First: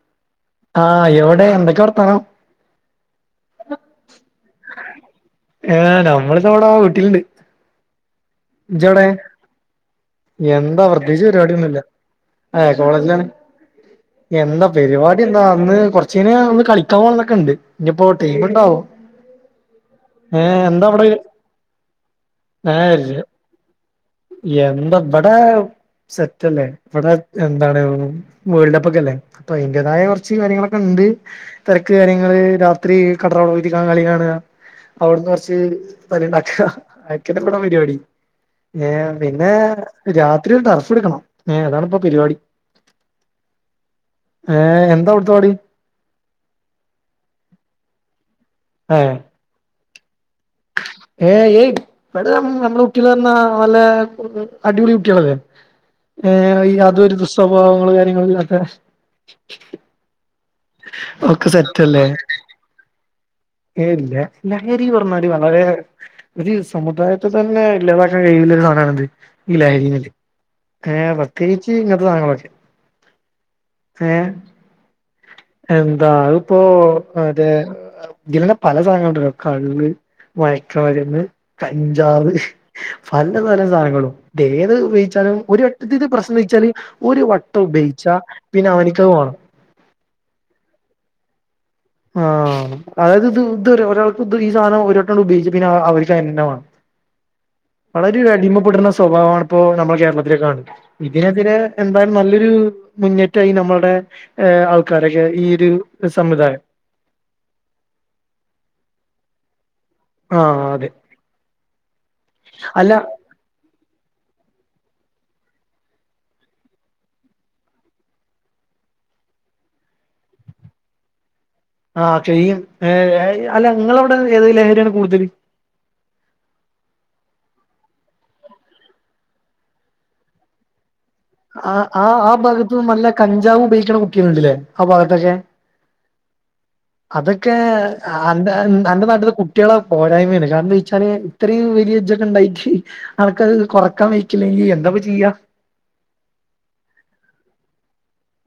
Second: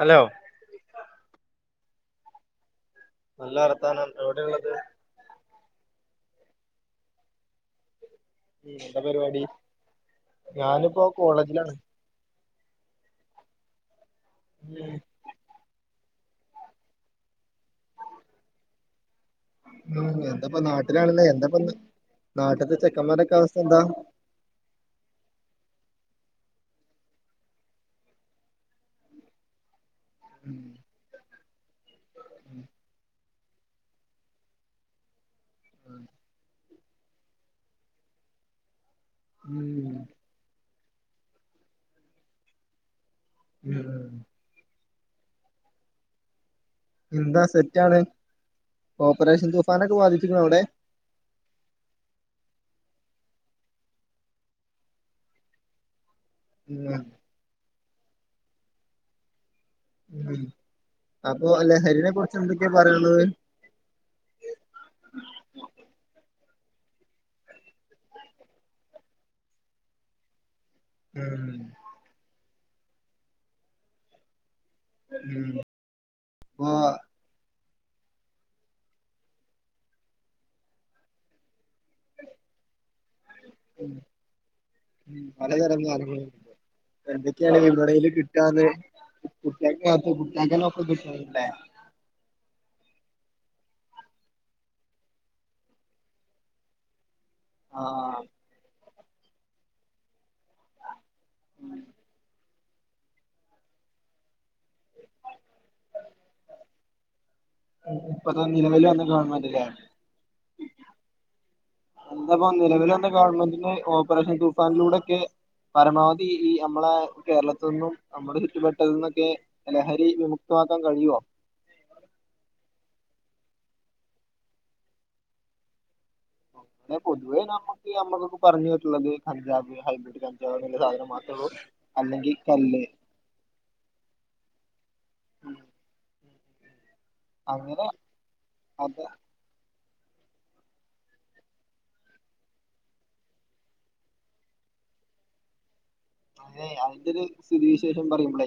Hello ആ എവിടെ എന്തൊക്കെ വർത്തനം. നല്ല വർത്താനം എവിടെള്ളത് ഏ നമ്മളിതെവിടാ വീട്ടിലിണ്ട്. ജ് എന്താ വടേ പരിപാടി എന്താ ഞാനിപ്പോ പ്രത്യേകിച്ച് കോളേജിലാണ് പരിപാടിയൊന്നുംല്ല. ആ കോളേജിലാണ് എന്താ പെരിപാടി എന്താ അന്ന് കൊറ - - ച്ചീനെ ഒന്ന് കളിക്കാൻ പോണോന്നൊക്കെ ഉണ്ട് ഇനിപ്പോ ടൈമ് ഉണ്ടാവോ ഉ എന്താപ്പ നാട്ടിലാണല്ലേ എന്താപ്പന്ന് ആ ര് എന്ത വ്ടെ സെറ്റ് അല്ലേ ഇവിടെ എന്താണ് വേൾഡ് കപ്പ് ഒക്കെല്ലേ അപ്പം എ അതിന്റേതായ കുറച്ച് കാര്യങ്ങളൊക്കെ ണ്ട് തിരക്ക് കാര്യങ്ങള് രാത്രി കടറടെ വീട്ടി കാണുക കളി കാണുക അവിടുന്ന് കുറച്ച് പലണ്ടാക്ക അതക്കെ മ്മടെ പരിപാടി ഏ പിന്നെ ഉം രാത്രി ഒരു ടർഫ് എടുക്കണം ഏ അതാണിപ്പൊ പരിപാടി ഉം [inaudible] തോടി എന്താ സെറ്റ് ആണ് ഏ ഓപ്പറേഷൻ തുഫാനൊക്കെ ബാധി - - ഏ എയ് [unintelligible] നമ്മള് കുട്ടികൾ ന്നാ നല്ല [unintelligible] അടിപൊളി കുട്ടികളല്ലേ. ഏ ഈ ഉം യാതൊരു ദുസ്വഭാവങ്ങളും കാര്യങ്ങളില്ലാത്ത ഉ അപ്പൊ അല്ലെ സെറ്റല്ലേ ഹരിനെ കുറിച്ച് എന്തൊക്കെയാ പറയന്നത്. ഏ ഇല്ല ലഹരി പറഞ്ഞാല് വളരെ ഒരു സമുദായത്തെ തന്നെ ഇല്ലാതാക്കാൻ കഴിയുള്ള ഒരു സാനാണ് ഇത് ഈ ലഹരിന്നത്. ഏർ ഉം പ്രത്യേകിച്ച് ഇങ്ങത്തെ സാധങ്ങളൊക്കെ ഏർ ഉം എന്താ അത് ഇപ്പോ അപ്പൊ മറ്റേ അ ഇതിലന്നെ പല സാധനങ്ങളുണ്ട് കള്ള് മയക്കുമരുന്ന് കഞ്ചാവ് പലതരം സാധനങ്ങളും ഇത് ഏത് ഉപയോഗിച്ചാലും ഒരു പലതരം [unintelligible] സാധനങ്ങളുണ്ട് പ്രശ്നം [unintelligible] ച്ചല് ഒരു വട്ട എന്തൊക്കെയാണ് വിപണിയില് ഉപയോഗിച്ചാ കിട്ടാന്ന് പിന്നെ അവനക്ക്ത് വേണം. കുട്ടികൾക്ക് മാത്രം കുട്ടികൾക്കെല്ലാം ഒപ്പം കിട്ടണല്ലേ ആ അതായത് ഇത് ഇത് ഒ ഒരാൾക്ക് ത് ഈ സാധനം ഒരുട്ട ഉപയോഗിച്ചാ പിന്നെ അ [unintelligible] തന്നെ വേണം. വളരെ ആഹ് അടിമപെടുണ സ് സ്വഭാവമാണ് ഇപ്പോ നമ്മളുടെ കേരളത്തിലേ കാണ ഇതിനെതിരെ എന്തായാലും നല്ലൊരു മുന്നേറ്റമായി നമ്മളുടെ ഹ് ആൾക്കാരൊക്കെ ഈയൊരു സംവിദായം ഇപ്പത്തെ നിലവിൽ വന്ന ഗവൺമെന്റിലാണ് ആ അതെ എന്താപ്പ നിലവിൽ അല്ല വന്ന ഗവൺമെന്റിന് ഓപ്പറേഷൻ തൂഫാനിലൂടെക്കെ പരമാവധി ഈ മ്മളെ കേരളത്തിൽ നിന്നും അമ്മുടെ ചുറ്റുപെട്ടൽ നിന്നൊക്കെ ലഹരി വിമുക്ത - - മാക്കാൻ കഴിയുവോ. ആ ചെയ്യും ഏ ഏ അല്ല നിങ്ങളവിടെ ഏത് ലഹരിയാണ് കൂടുതല് എ പൊതുവേ നമ്മുക്ക് നമ്മക്ക പറഞ്ഞ്കേട്ടുള്ളത് കഞ്ചാവ് ഹൈബ്രിഡ് കഞ്ചാവ് ന്ന സാധനം മാത്ര ആ ആ ആ ഭാഗത്ത്ന്ന് നല്ല കഞ്ചാവ് ഉപയോഗിക്കണ കുട്ടികൾ ണ്ട് ല്ലേ ആ ഭാഗത്തക്കെ അതൊക്കെ അങ്ങനെ അ അന്റെ അത് അന്റെ നാട്ടിലെ കുട്ടികള് പോരായ്മയാണ് കാരണം ച്ചാല് ഇത്രയും വലിയ [unintelligible] ഉണ്ടായിക്ക് അവർക്കത് കൊറക്കാൻ [unintelligible] ല്ലെങ്കിൽ - - ന്താപ്പ ചെയ്യ അതെ അതിന്റെ ഒരു സ്ഥിതി വിശേഷം പറയുമ്പോളേ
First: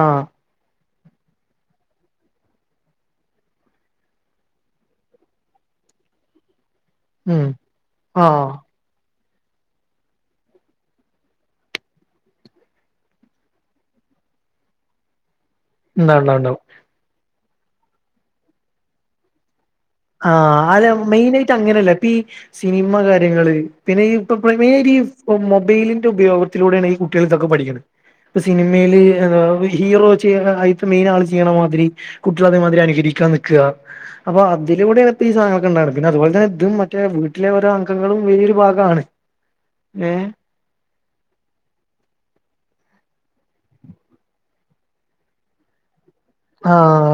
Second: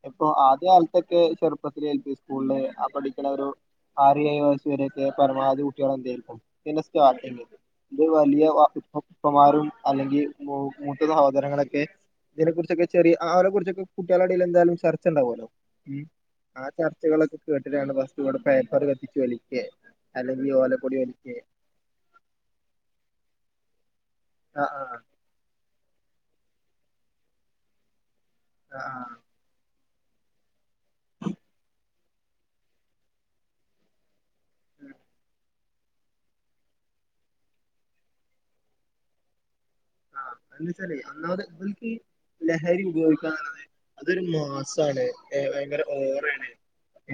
ആഹ് ഇപ്പൊ ആദ്യകാലത്തൊക്കെ ചെറുപ്പ എൽ പി സ്കൂളില് ആ പഠിക്കണ ഒരു ആറ് ഏഴ് വയസ് വരെയൊക്കെ പരമാവധി കുട്ടികൾ എന്തായിരിക്കും. ത് ന്നെ സ്റ്റാർട്ടിങ്ങ് ഉം ഇത് രു ആഹ് വലിയ വാ ഇപ്പം പ്പമാരും അല്ലെങ്കിൽ കൂട്ട് സഹോദരങ്ങളെ കെ ഇതിനെ കുറിച്ചൊക്കെ ചെറിയ ആ ആരെ കുറിച്ചൊക്കെ കുട്ടികളിടയിൽ എന്താലും ചർച്ച ഉണ്ടാവുല്ലോ. ഉം ഉണ്ടാവും ഉണ്ടാവും ഉണ്ടാവും ആ ചർച്ചകളൊക്കെ കേട്ടിട്ടാണ് ഫസ്റ്റ് ഇവിടെ പേപ്പർ കത്തിച്ചു വലിക്കേ അല്ലെങ്കിൽ ആഹ് ആതെ ഓലക്കൊടി വലിക്കേ മെയിനായിട്ട് അങ്ങനെല്ല പ്പീ സിനിമ കാര്യങ്ങള് പിന്നെ ഈ ഇപ്പ ആ ആ [unintelligible] ഈ മൊബൈലിന്റെ ഉപയോഗത്തിലൂടെയാണ് ഈ കുട്ടികൾ ഇതൊകെ പഠിക്കുന്നത് ഇപ ആ ആ സിനിമയില് എ [unintelligible] ഹീറോ ചെയ്യ അയിത്ത മെയിൻ ആള് ചെയ്യണ മാതിരി കുട്ടികൾ അതേമാതിരി അനുകരിക്കാൻ നിക്കുക അപ്പൊ ആ ഇതിലൂടെ ഇ ഈ സാധങ്ങളൊക്കെ ഉണ്ടാണ് പിന്നെ അതുപോലെ തന്നെ ഇതും മറ്റേ വീട്ടിലെ ഓരോ അംഗങ്ങളും വലിയൊരു ഭാഗമാണ് ഏഹ് ആഹ് അതെന്തച്ചാലെ ഒന്നാമത് ഇതിൽക്ക് ലഹരി ഉപയോഗി അതൊരു മാസാണ് എ ഭയങ്കര ഓ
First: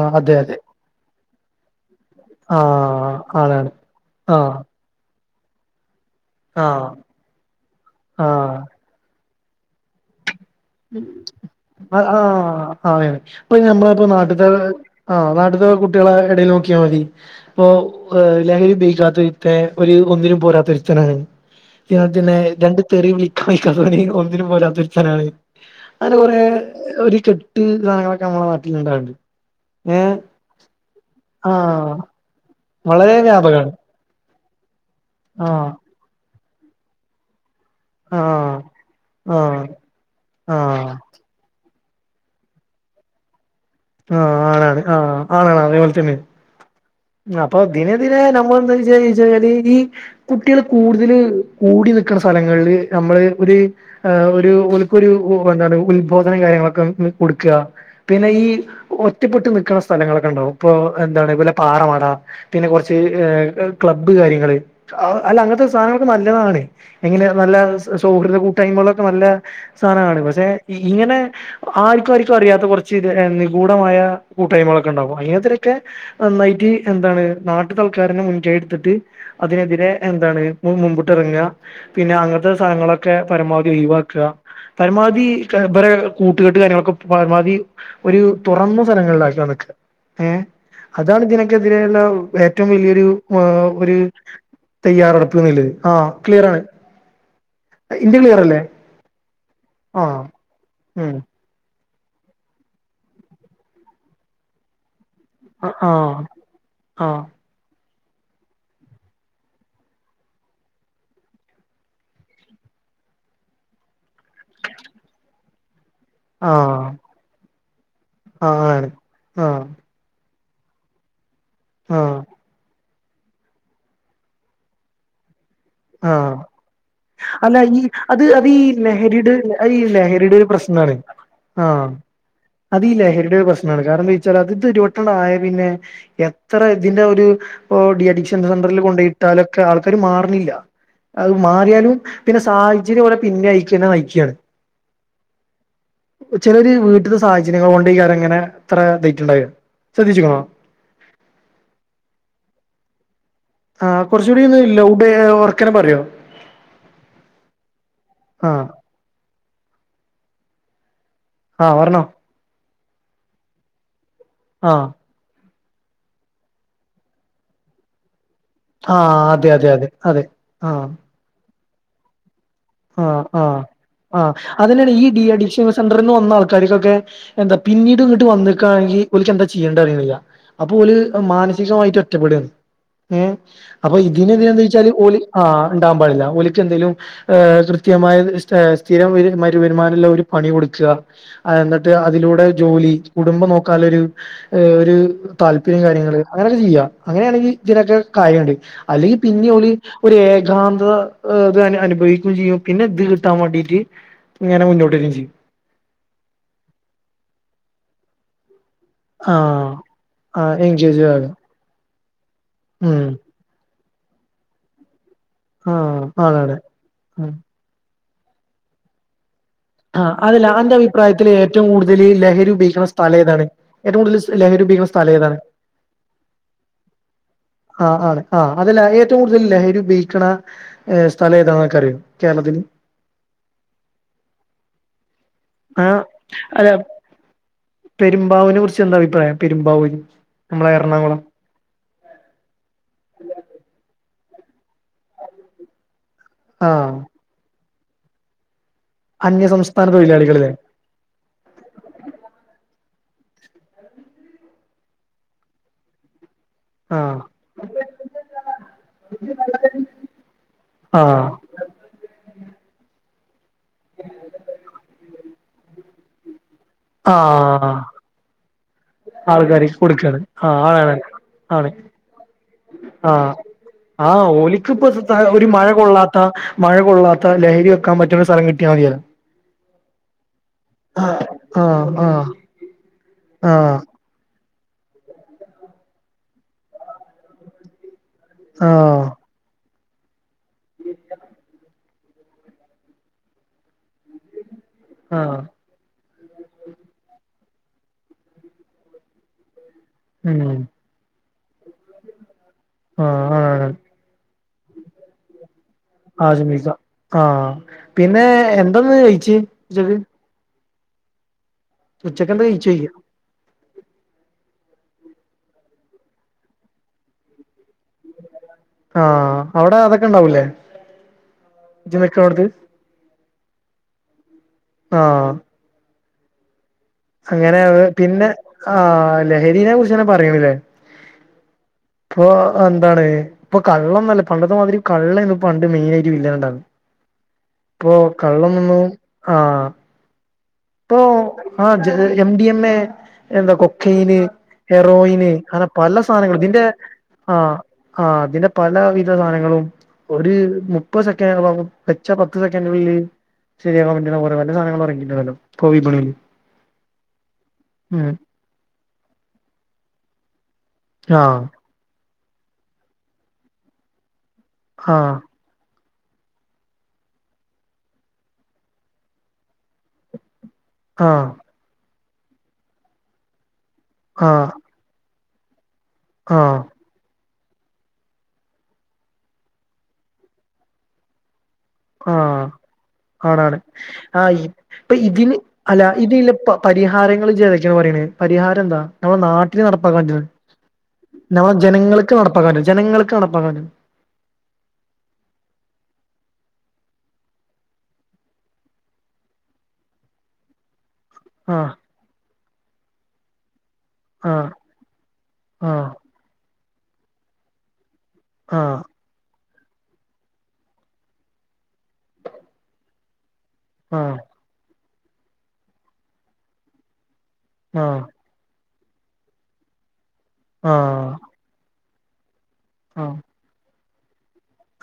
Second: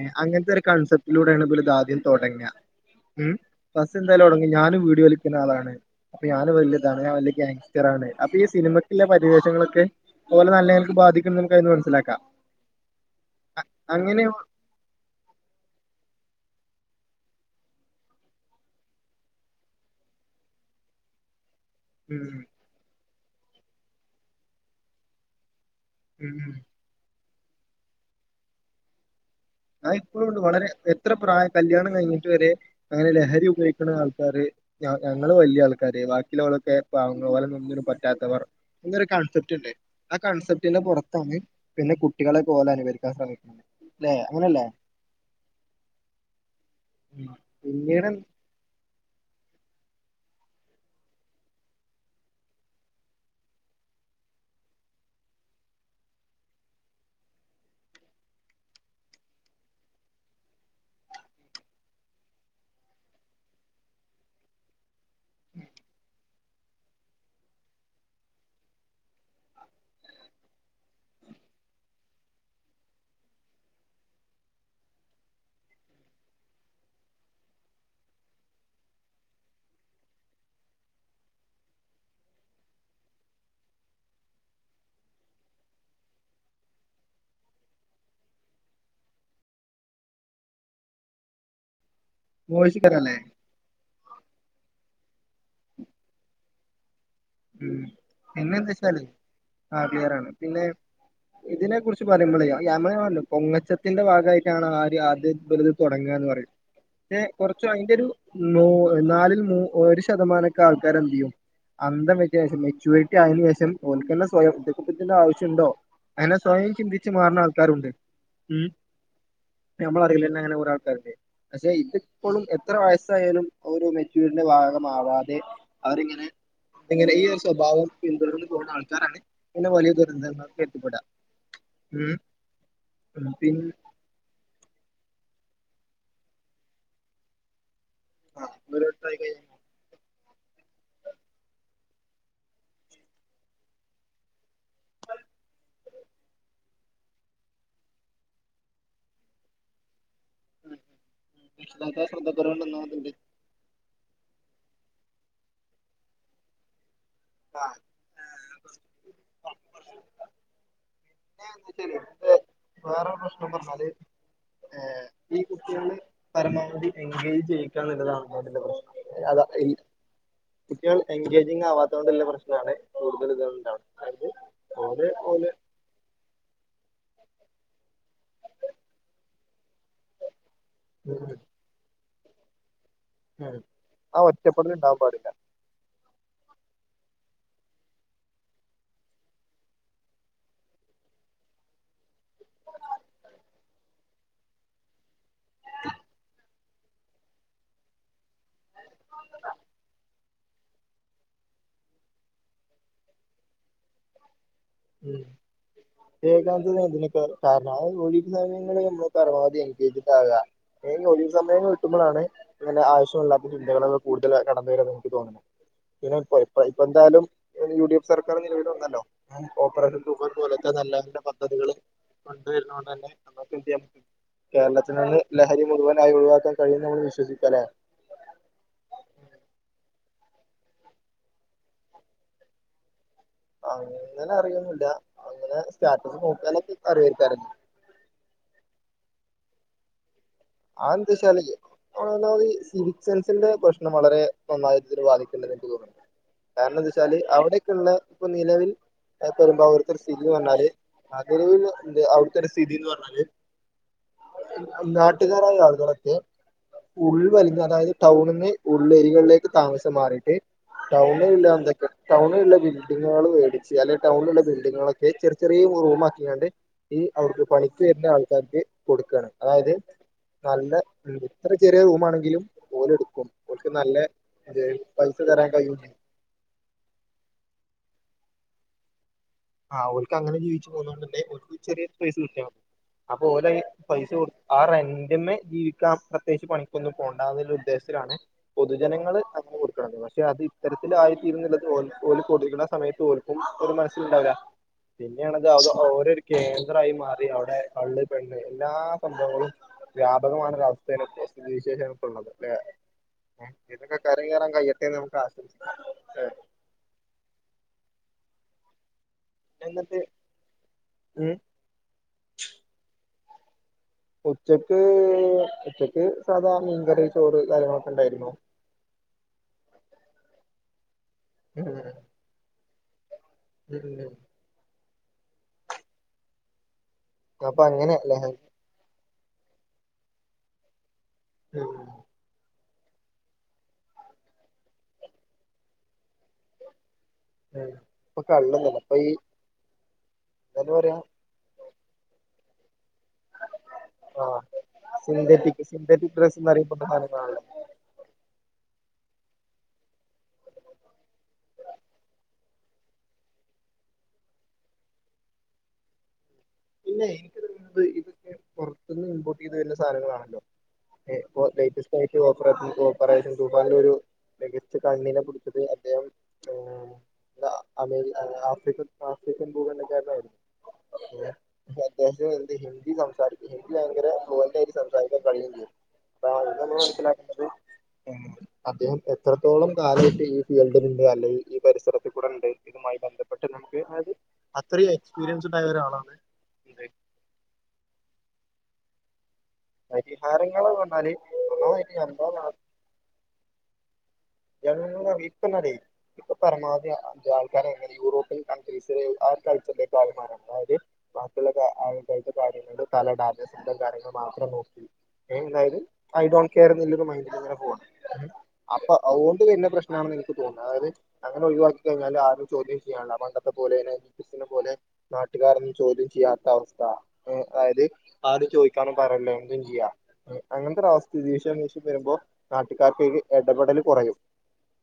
എ അതെ അങ്ങൻത്തെ അതെ ഒരു കൺസെപ്റ്റിലൂടെണ് ഇബല് ഇദാദ്യം തുടങ്ങുക ആഹ് ഉം ആണാണ് ബസ് എന്തായാലുംടങ്ങി ആഹ് ഞാനും വീഡി വലി [unintelligible] അപ്പൊ ഞാന് ആഹ് വല്യാണ് ഞാൻ വലിയ ഗാങ്സ്റ്റർ ആണ് അപ്പൊ ഈ ആഹ് സിനിമക്ക പരിവേശങ്ങളൊക്കെ ആ [unintelligible] ഇപ്പൊ നമ്മള് അങ്ങനെ നാട്ടിൽ ആ നാട്ടി [unintelligible] കുട്ടികള ഇടയിൽ നോക്കി ക്ക്യ മതി. ഇപ്പൊഎ ലഹരി ഉപയൊഗിക്കാത്തരുത്ത ഒരു ഒന്നിനും പോരാത്ത ഒരുത്തനാണ് ഉം [unintelligible] രണ്ട് തെറി വിളിക്കാൻ [unintelligible] ഒന്നിനും പൊലാ ത്തൊരുത്തനാണ് അങ്ങനെ ഉം കൊറെ ഉം. ഒരു കെട്ട് സധനങ്ങളൊക്കെ നമ്മളെ നാട്ടിൽ ഉണ്ടാവലിണ്ട് ആ ഇപ്പോഴും ഉണ്ട് വളരെ എത്ര പ്രായം കല്യാണം ആഹ് കഴിഞ്ഞിട്ട് വരെ അങ്ങനെ വളരെ ലഹരി വ്യാപകാണ് ഉപയോഗിക്കുന്ന ആൾക്കാര് ഞങ്ങള് വലിയ ആഹ് ആൾക്കാര് ബാക് ഓലൊക്കെ പാവങ്ങളാ ഓലോന്നും പറ്റാത്തവർ ആഹ് [unintelligible] രു കൺസെപ്റ്റ് ആഹ് ഉണ്ട് ആ കൺസെപ്റ്റന്റെ ആഹ് പുറത്താണ് പിന്നെ കുട്ടികളെ പോല [unintelligible] ശ്രമിക്കണ്ട് അല്ലേ ആണ് ആ ആ അതേപോലെ തന്നെ ഉം അപ്പൊ തീരേ പിന്നീട് തീരേ നമ്മള എന്താച്ച ല് [unintelligible] ഈ കുട്ടികൾ കൂടുതൽ കൂടി നിൽക്കുന്ന സ്ഥലങ്ങളില് നമ്മള് ഒരു എ ഒരു ഒല്ക്കൊരു ഒ വ് എന്താണ് ഉത്ബോധന കാര്യങ്ങളൊക്കെ കൊടുക്ക പിന്നെ ഈ ഒറ്റപ്പെട്ട് നൽക്കുന്ന സ്ഥലങ്ങളൊക്കെ ഉണ്ടാവും ഇപ്പൊ എന്താണ് ഇതുപോലെ പാറമട പിന്നെ കുറച്ച് ക്ലബ്ബ് കാര്യങ്ങള് അല്ല അങ്ങനത്തെ സാധനങ്ങളൊക്കെ നല്ലതാണ് എങ്ങനെ നല്ല സൗഹൃദ കൂട്ടായ്മകളൊക്കെ നല്ല സാധനമാണ് പക്ഷെ ഇങ്ങനെ ആരിക്കും ആരിക്കും അറിയാത്ത കുറച്ച് ഇത് [unintelligible] ഗൂഢമായ കൂട്ടായ്മകളൊക്കെ ഉണ്ടാവും അ [unintelligible] തൊക്കെ നന്നായിട്ട് എന്താണ് നാട്ടില്താള്ക്കാരന മുൻ കൈ [unintelligible] അതിനെതിരെ എന്താണ് മുമ്പിട്ട് ഇറങ്ങ പിന്നെ അങ്ങനത്തെ സ്ഥലങ്ങളൊക്കെ പരമാ [unintelligible] ഒഴിവാക്കുക പരമാവധി ഇവരെ കൂട്ടുകെട്ട് കാര്യങ്ങളൊക്കെ പരമാവധി ഒരു തുറന്ന സ്ഥലങ്ങളി [unintelligible] ഏ അതാണ് ഇതിനക്കെതിരെയുള്ള ഏറ്റവും വലിയരു മോശിക്കാരല്ലേ ഒരു തയ്യാറെടുപ്പുള്ളത് ആ ക്ലിയർ ആണ് ഉം ഇന്റെ ക്ലിയർ അല്ലേ പിന്നെന്താ വെച്ചാല് ആ ക്ലിയറാണ് പിന്നെ ഉം ഇതിനെക്കുറി പറയുമ്പോളെയാ [unintelligible] പൊങ്ങച്ചത്തിന്റെ ഭാഗയിട്ടാണ് ആര് എ ആ വെറുതെ ആ തൊടങ്ങ ന്ന് പറയും. ആ ക്ഷെ കൊർച്ചു അയിന്റെ രു മൂ നാലിൽ മൂ ഒരു ശതമാനൊക്കെ ആൾക്കാരെ എന്ത് ചെയ്യും അന്ത മെചുരിറ്റി ആയതിന് ശേഷം ഓല്ക്കന്നെ സ്വയം [unintelligible] ക്കത്തിന്റെ ആവശ്യമുണ്ടോ അങ്ങനെ ആ സ്വയം ചിന്തിച്ചു മാറുന്ന ആൾക്കാരുണ്ട് ആ ഉം ആണ് ആ നമ്മളറിവല്ലനെ [unintelligible] പക്ഷെ ആ ഇതപ്പോഴും എത്ര വയസ് ത്തായാലും ഓരോ മെച്ചൂരിന്റെ ഭാഗമാവാതെ ആ അവരിങ്ങനെ ഇങ്ങനെ ഈ ഒരു അല്ല ഈ സ്വഭാവം അത് അത് പിന്തുടർന്ന് ഈ പോകുന്ന ആൾക്കാരാണ് ലഹരിയുടെ ഇങ്ങനെ ഈ വലിയ ലഹരിയുടെ ഒരു ദുരന്തങ്ങൾക്ക് പ്രശ്നാണ് എത്തിപ്പെടുക. ആഹ് ഉം അത് ഈ ഉം ലഹരിയുടെ ഒരു പിന്നെ പ്രശ്നമാണ് കാരണം എന്താ വച്ചാൽ അത് [unintelligible] ആയ പിന്നെ എത്ര ഇതിന്റെ ഒരു ഇപ്പൊ ഡി അഡിക്ഷൻ ആഹ് സെന്ററിൽ കൊണ്ട് ഓരോരുത്തരായി കഴിഞ്ഞാൽ ഇട്ടാലൊക്കെ ആൾക്കാര് മാറുന്നില്ല അത് മാറിയാലും പിന്നെ സാഹചര്യം പോലെ പിന്നെ അയിക്കന്നെ നയിക്ക്യാണ് ചിലര് വീട്ടിത് സാഹചര്യങ്ങൾ കൊണ്ട് ഈ അത് അങ്ങനെ അത്ര [unintelligible] ണ്ടായ [unintelligible] കുറച്ചുടി ഒന്നും ഇല്ല [unintelligible] ഉറക്കനെ പറയോ ആ ആഹ് [unintelligible] ആ പറഞ്ഞോ വേറെ പ്രശ്നം പറഞ്ഞാല് ആഹ് പിന്നേ കുട്ടികളില് പരമാവധി എൻഗേജ് ചെയ്യിക്കാന്നുള്ളതാണ്. പ്രശ്ന ആഹ് അല്ല അതെ ഈ അതെ അതെ അതെ കുട്ട്യേള് എൻഗേജിങ് ആവാതോണ്ട്ള്ള പ്രശ്നം ആ ആ ആ അതെന്നാണ് ഈ ഓല് ഡി ഓല് അഡിക്ഷൻ സെന്റർന്ന് വന്ന ആൾക്കാർക്കൊക്കെ എന്താ പിന്നീട് ഇങ്ങട്ട് വന്ന്ക്കാണെങ്കി ഓല്ക്ക് എന്താ ചിയ്യ്ണ്ട്ന്നറീണില്ല. അപ്പൊ ഓല് ഉം, മാനസികമായിട്ട് ഒറ്റപ്പെടാണ് ഉം. അപ്പൊ ആ ഇതിനെതന്ത ഒറ്റപ്പെടൽ വെച്ചാല് ഉണ്ടാവാൻ ഓല് പാടില്ല. ആ ഇണ്ടാകാൻ പാടില്ല ഓല്ക്ക് എന്തേലും ഏ കൃത്യമായ സ്ഥിരം വര് വരുമാനുള്ള ഒരു പണി കൊട്ക്ക എന്നിട്ട് അതിലൂ ടെ ജോലി കുടുംബം നോക്കാൻള്ളൊരു ഒരു താല്പര്യം കാര്യങ്ങള് അങ്ങനെയൊക്കെ ചെയ്യ അങ്ങനെയാണെങ്കി ഇതിനൊക്കെ കാര്യണ്ട് അല്ലെങ്കി പിന്നേം ഓല് ഒരു ഏകാന്തത ഇത് അനുഭവി ചെയും പിന്നെ ഇത് കിട്ടാൻ വേണ്ടിട്ട് ഇങ്ങനെ മുന്നോട്ട് വരികയും ഉം ചെയ്യും ഏകാന്തത ഇതിനൊക്കെ കാരണം അത് ജോലിയും കാര്യങ്ങള് ഇന്ന് ആ പരമാവധി എൻഗേജ്ഡ് ആക ആ എൻഗേജ് ഒരൊഴിവ് ആകും സമയം കിട്ടുമ്പോഴാണ് ഇങ്ങനെ ഉം ആവശ്യമില്ലാത്ത ചിന്തകളൊക്കെ കൂടുതല് കടന്നുവരാൻ തൊടങ്ങണത് ആ തോന്നണുപിന്നെ അതാണ് ഇ ഇപ്പ അതാണ് ഇപ്പ എന്തായാലും യു ഡി എഫ് സർക്കാർ നിലവിൽ വന്നല്ലോ ഓപ്പറേഷൻ ആ തൂഫാൻ അതല്ല പോലത്തെ അന്റെ നല്ല നല്ല അഭിപ്രായത്തില് ഏറ്റവും പദ്ധതികള് കൂടുതല് ലഹരി ഉപയോഗിക്കുന്ന കൊണ്ടുവരുന്നോണ്ട് തന്നെ സ്ഥലം ഏതാണ് നമുക്ക് എന്ത് ചെയ്യാൻ ഏറ്റവും പറ്റും കൂടുതല് ലഹ കേരളത്തിൽ നിന്ന് ലഹരി മുഴുവനായി ഒഴിവാക്കാൻ കഴിയുംന്നുള്ളത് വിശ്വസിക്കുന്നു. ആ ആണ് ആ അതല്ല ഏറ്റവും കൂടുതല് ലഹരി ഉപയോഗിക്കണ ഏ സ്ഥലം ഏതാന്നൊക്കെ ക അറിയോ കേരളത്തില്? അങ്ങനെ അറിയൊന്നുല്ല അങ്ങനെ ആ സ്റ്റാറ്റസ് അല്ല നോക്കാനൊക്കെ അറിയായിരിക്കാരല്ലോ പെരുമ്പാവിനെ കുറിച്ച് എന്താ അഭി പ്രായം പെരുമ്പാവൂര് നമ്മളെ എറണാകുളം അതെന്താച്ചാലേ ഓലെ ഈ സിവിക് സെൻസിന്റെ പ്രശ്നം വളരെ നന്നായി ഇതില് ബാധിക്ക്ണ്ട്ന്നാ ഇൻക്ക് തോന്നുന്നുണ്ട് ന്ന്. കാരണം ആഹ് എന്താച്ചാല് അവിടെയൊക്കെയുള്ള ഇപ്പൊ നിലവിൽ അന്യ സംസ്ഥാന പെരുമ്പാവൂര്ത്തൊരു സ്തിഥിന്ന് തൊഴിലാളികളില്ലേ പറഞ്ഞാല് അതൊരു അവർക്കൊരു സ്ഥിതിന്ന് പറഞ്ഞാല് നാട്ടുകാരായ ആളുകളൊക്കെ ആഹ് ഉൾവലിഞ്ഞുന്ന് പറഞ്ഞാല് അതായത് ടൗണിന്ന് ഉള്ള് ഏരിയകളിലേക്ക് താമസം മാറിട്ട് ആഹ് ടൗണല്ല എന്തൊക്കെ ടൗൺ ഇപ്പള്ളെ ബിൽഡിങ്ങേള് വേടിച്ച് അല്ലെ ടൗണിലുള്ള ബിൽഡിങ്ങേളൊക്കെ ചെറി ചെറ്യേ റൂമാക്കിങ്ങാണ്ട് ഈ അവർക്ക് ആഹ് പണിക്ക് വരുന്ന ആൾക്കാർക്ക് കൊടുക്കാണ് ആൾക്കാര് അതായത്- കൊടുക്കാണ് ആഹ് നല്ല ആണ് എത്ര ആണ് ചെറിയ റൂമാണെങ്കിലും ഓലെടുക്കും ആഹ് ഓല്ക്- ആഹ് ഓല്ക്ക് ഇപ്പ ഒരു മഴ ചെയ്യും. കൊള്ളാത്ത മഴ കൊള്ളാത്ത ലഹരി വെക്കാൻ പറ്റു - സ്ഥലം കിട്ടിയാ മതിയാ ആഹ് ഓല്ക്ക് അങ്ങനെ ജീവിച്ചു പോണംന്നുണ്ടേ ഓല്ക് ചെറിയ ആഹ് പ്ലേസ് ആഹ് കിട്ടിയാ മതി അപ്പൊ ഓല കൈയി ആഹ് പൈസ കൊട്- ആഹ് റെന്റിന്മേ ജീവിക്കാൻ പ്രതേകിച്ച് പണിക്കൊന്നും പോണ്ടാന്ന് ഉദ്ദേശത്തിലാണ് ആഹ് പൊതുജനങ്ങള് അങ്ങ് കൊടക്കണത് പക്ഷെ അത് ഇത്തരത്തിലായി തീരുന്നള്ളത് ഓലെ- ഓല് കൊടുക്ക്ണ സമയത്ത് ഓൽക്കും ഒന്നും മനസ്സിലുണ്ടാവൂല ആഹ് പിന്നെയാണത് [unintelligible] കേന്ദ്രായി മാറി അവിടെ കള്ള് പെണ്ണ് എല്ലാ സംഭവങ്ങളും- ഉം വ്യാപകമാവുന്നൊരവസ്ഥ ഇപ്പൊ സ്ഥിതിവിശേങ്ങക്കുള്ളത് ആഹ് ആണ് ഇതിന്നൊക്കെ കര കയറാൻ കഴിയട്ടെന്ന് നമുക്ക് ആശംസിക്കാം ആശംസിക്ക ആ പിന്നെ എന്താ ഇന്ന് കയിച്ച് ഉച്ചക്ക് ഏയ് ഉച്ചക്കെന്താ കഴിചേ ചോയ്ക ഉച്ചക്ക് ഉച്ചക്ക് സാധാ മീൻകറി ചോറ് കാര്യങ്ങളൊക്കെ ഇണ്ടായിരുന്നു. ആഹ് അവടെ അതൊക്കെണ്ടാവുംലെ ഇജ് നിക്ക്ണോട്ത്ത് പിന്നെ ആഹ് അപ്പൊ അങ്ങനെത് അങ്ങനെ പിന്നെ ലഹരി ആ ലഹരിനെ കുറിച്ച്ന്നെ പറയണില്ലേ ഉം ഇപ്പൊ എന്താണ് ഇപ്പൊ കള്ളന്നല്ല പണ്ടത്തെ മാതിരി കള്ള ഇന്ന് പണ്ട് മെയിൻ ആയിട്ട് ഇല്ലാണ്ടാണ് ഉം ഇപ്പൊ കള്ളോന്നും കള്ളൊന്നല്ല ഇപ്പൊ ഈ ആഹ എന്താ പറയാ ആ എം ഡി എം എ എന്താ കൊക്കയിന് ആഹ് ഹെറോയിന് സിന്തറ്റിക് അങ്ങനെ പല സിന്തറ്റിക് ഡ്രസ്സ് സാധനങ്ങളും ഇതിന്റെ എന്നറിയപ്പെട്ട സാധനങ്ങളാണല്ലോ ആഹ ആ് അതിന്റെ പല വി സങ്ങളും ഒരു മുപ്പ സെക്കഡ വെച്ച പത്ത് സെക്കൻഡുകളില് ശരിയാകൻറെ വല്ല സധനങ്ങൾ ഉറങ്ങിണ്ടല്ല ഇ വിപണയില് പിന്നെ എനിക്ക് തോന്നുന്നത് ഇതൊക്കെ പുറത്തുന്ന് ഇമ്പോർട്ട് ചെയ്ത് വരുന്ന സാധനങ്ങളാണല്ലോ ഇ ആ ലേറ്റസ്റ്റ് ആയിട്ട് ഓപ്പറേഷൻ തൂഫാനില ഒരു മികച്ച ആ കണ്ണീനെ പിടിച്ചത് അത് മ്മ് പിന്നെ ദി അമേരി ആഫ്രിക്കൻ അം ആ ഹിന്ദി സംസാരിക്ക ഹിന്ദി ഭയങ്കര ആ ബോൾഡ് ആയി സംസാരിക്കാൻ കഴിയെം ചെയ്യും ആ പിന്നെ ഒന്ന് മനസില അദ്ദേഹം എത്രത്തോളം കാലമായിട്ട് ഈ ഫീൽഡിലുണ്ട് അല്ലെങ്കിൽ ഈ പരിസരത്തിൽ കൂടെ ആഹ ഉണ്ട് ഇതുമായി ബന്ധപ്പെട്ട് ആണാണ് നമുക്ക് അതായത് ആ അത്രയും ഇപ്പ ഇതിന് എക്സ്പീരിയൻസ് ഉണ്ടായ അല്ല ഒരാളാണ് ഇതിലപ്പം പരിഹാരങ്ങൾ ജേതക്കന്ന് പറയെ പരിഹാരം എന്താ നമ്മുടെ നാട്ട ഒത്തിരി നടപ്പണ്ട ഹരിഹരങ്ങള് പറഞ്ഞാല് നമ്മ ഒന്നാമതായിട്ട് ജനങ്ങൾക്ക് നമ്മളെ നടപ്പാക്കാണ്ട ജനങ്ങൾക്ക് നടപ്പാക്കാണ്ട ഇപ്പ ഇപ്പ പരമാവധി ആൾക്കാര യൂറോപ്യൻ കൺട്രീസിലു കളിച്ചിമാന അതായത് ബാക്കുള്ള ആഹ് കള കാര്യ തലട ന്ത കാര്യ ആഹ് മാത്രം നോക്കിയ എന്തായാലും ആഹ് ഐ ഡോണ്ട് കെയർ എന്ന മൈൻടിൽ ഇങ്ങനെ പോണ് ആഹ അതൊണ്ട് തന്ന പ്രശ്നണെന്ന് എനിക്ക് തോന്ന അതത് അങ്ങനെ ഒഴിവാക്ക കഴിഞ്ഞാ ആരും ചോത്യം ചെയ്യ അ പോലെ ആഹ് പോലെ നാട്ടുകാരൊന്നും ചോദ്യം ചെയ്യാത്ത അവസ്ഥ അതായത് ആഹ് ആരും ചോദിക്കാനും പറയല്ലോ എന്തും ചെയ്യാ അങ്ങനത്തെ ഒരു ആഹ് അവസ്ഥിതി വിശേ വരുമ്പോൾ നാട്ടുകാർക്ക് ആഹ് ഇടപെടൽ കുറയും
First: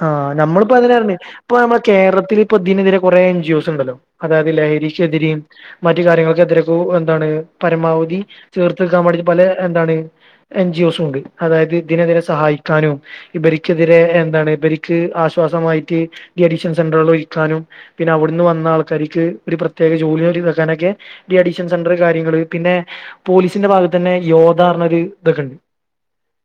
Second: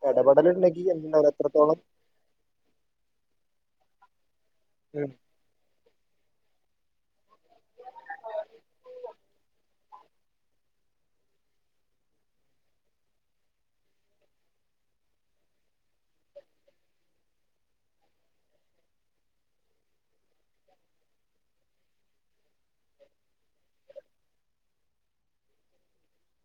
ആഹ് നമ്മളിപ്പോ ഇടപെടലുണ്ടെങ്കി അതിന എന്തുണ്ടാവില്ല ഇപ്പ നമ്മെ എത്രത്തോളം കേരളത്തിൽ ഇപ്പൊ ഇതിനെതിരെ കൊറെ എൻ ജിോസ് ഉണ്ടല്ലോ അതായത് ഉം ലഹരിക്കെതിരയും മറ്റു കാര്യങ്ങൾക്കെതിരക്കെ എന്താണ് പരമാവധി ചീർത്തെടുക്കാൻ വേണ്ടിയിട്ട് പല എന്താണ് എൻ ജിോസ് ഉണ്ട് അതായത് ഇതിനെതിരെ സഹായിക്കാനും ഇവരിക്കെതിരെ എന്താണ് ക്ക് ആശ്വാസമായിട്ട് ഡി അഡീഷൻ സെന്ററിൽഴിക്കാനും പിന്നെ അവിടുന്ന് വന്ന ആൾക്കാർക്ക് പ്രത്യേക ജോലിക്കാനൊക്കെ ഡി അഡീഷൻ സെന്റർ കാര്യങ്ങള് പിന്നെ പോലീസിന്റെ ഭാഗത്തുന്ന് യോഗ ഇതൊക്കെണ്ട്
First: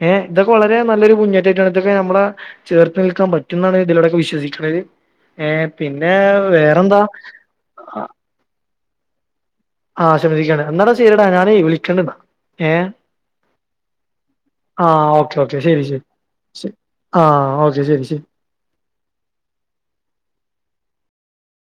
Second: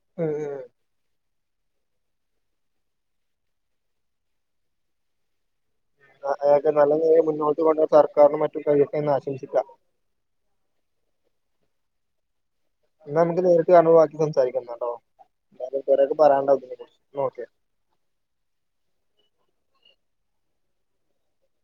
ഏ ഇതൊക്കെ ഉം വളരെ നല്ലൊരു മുന്നേറ്റട്ടാണ് ഇതൊക്കെ നമ്മള ചർ നിൽക്കാൻ പറ്റുംമെന്നാണ് ഇതിലൂടെൊക്കെ വിശ്വസിക്കണുന്നത് അതൊക്കെ നല്ല നിലയെ മുന്നോട്ട് കൊണ്ട സർക്കാരിനന് മറ്റും കഴിയട്ടെന്ന് ആശംസിക്ക ആശംസിക്കയാണ് എന്നാടാ ശെരിടാ ഞാന വിളിക്കണ്ടാ ഏ എന്നാ നമുക്ക് നേരിട്ട് കാണുമ്പോ ബാക്കി സംസാരിക്കാം എന്നാട്ടോ. ആഹ ഓക്കെ ഓക്കെ ശരി എന്തായാലും കൊറേയൊക്കെ പറയാനുണ്ടാവും ശരി ഇതിനെ കുറിച്ച്. എന്നാ ആഹ ഓക്കെ ശരി ശരി [inaudible]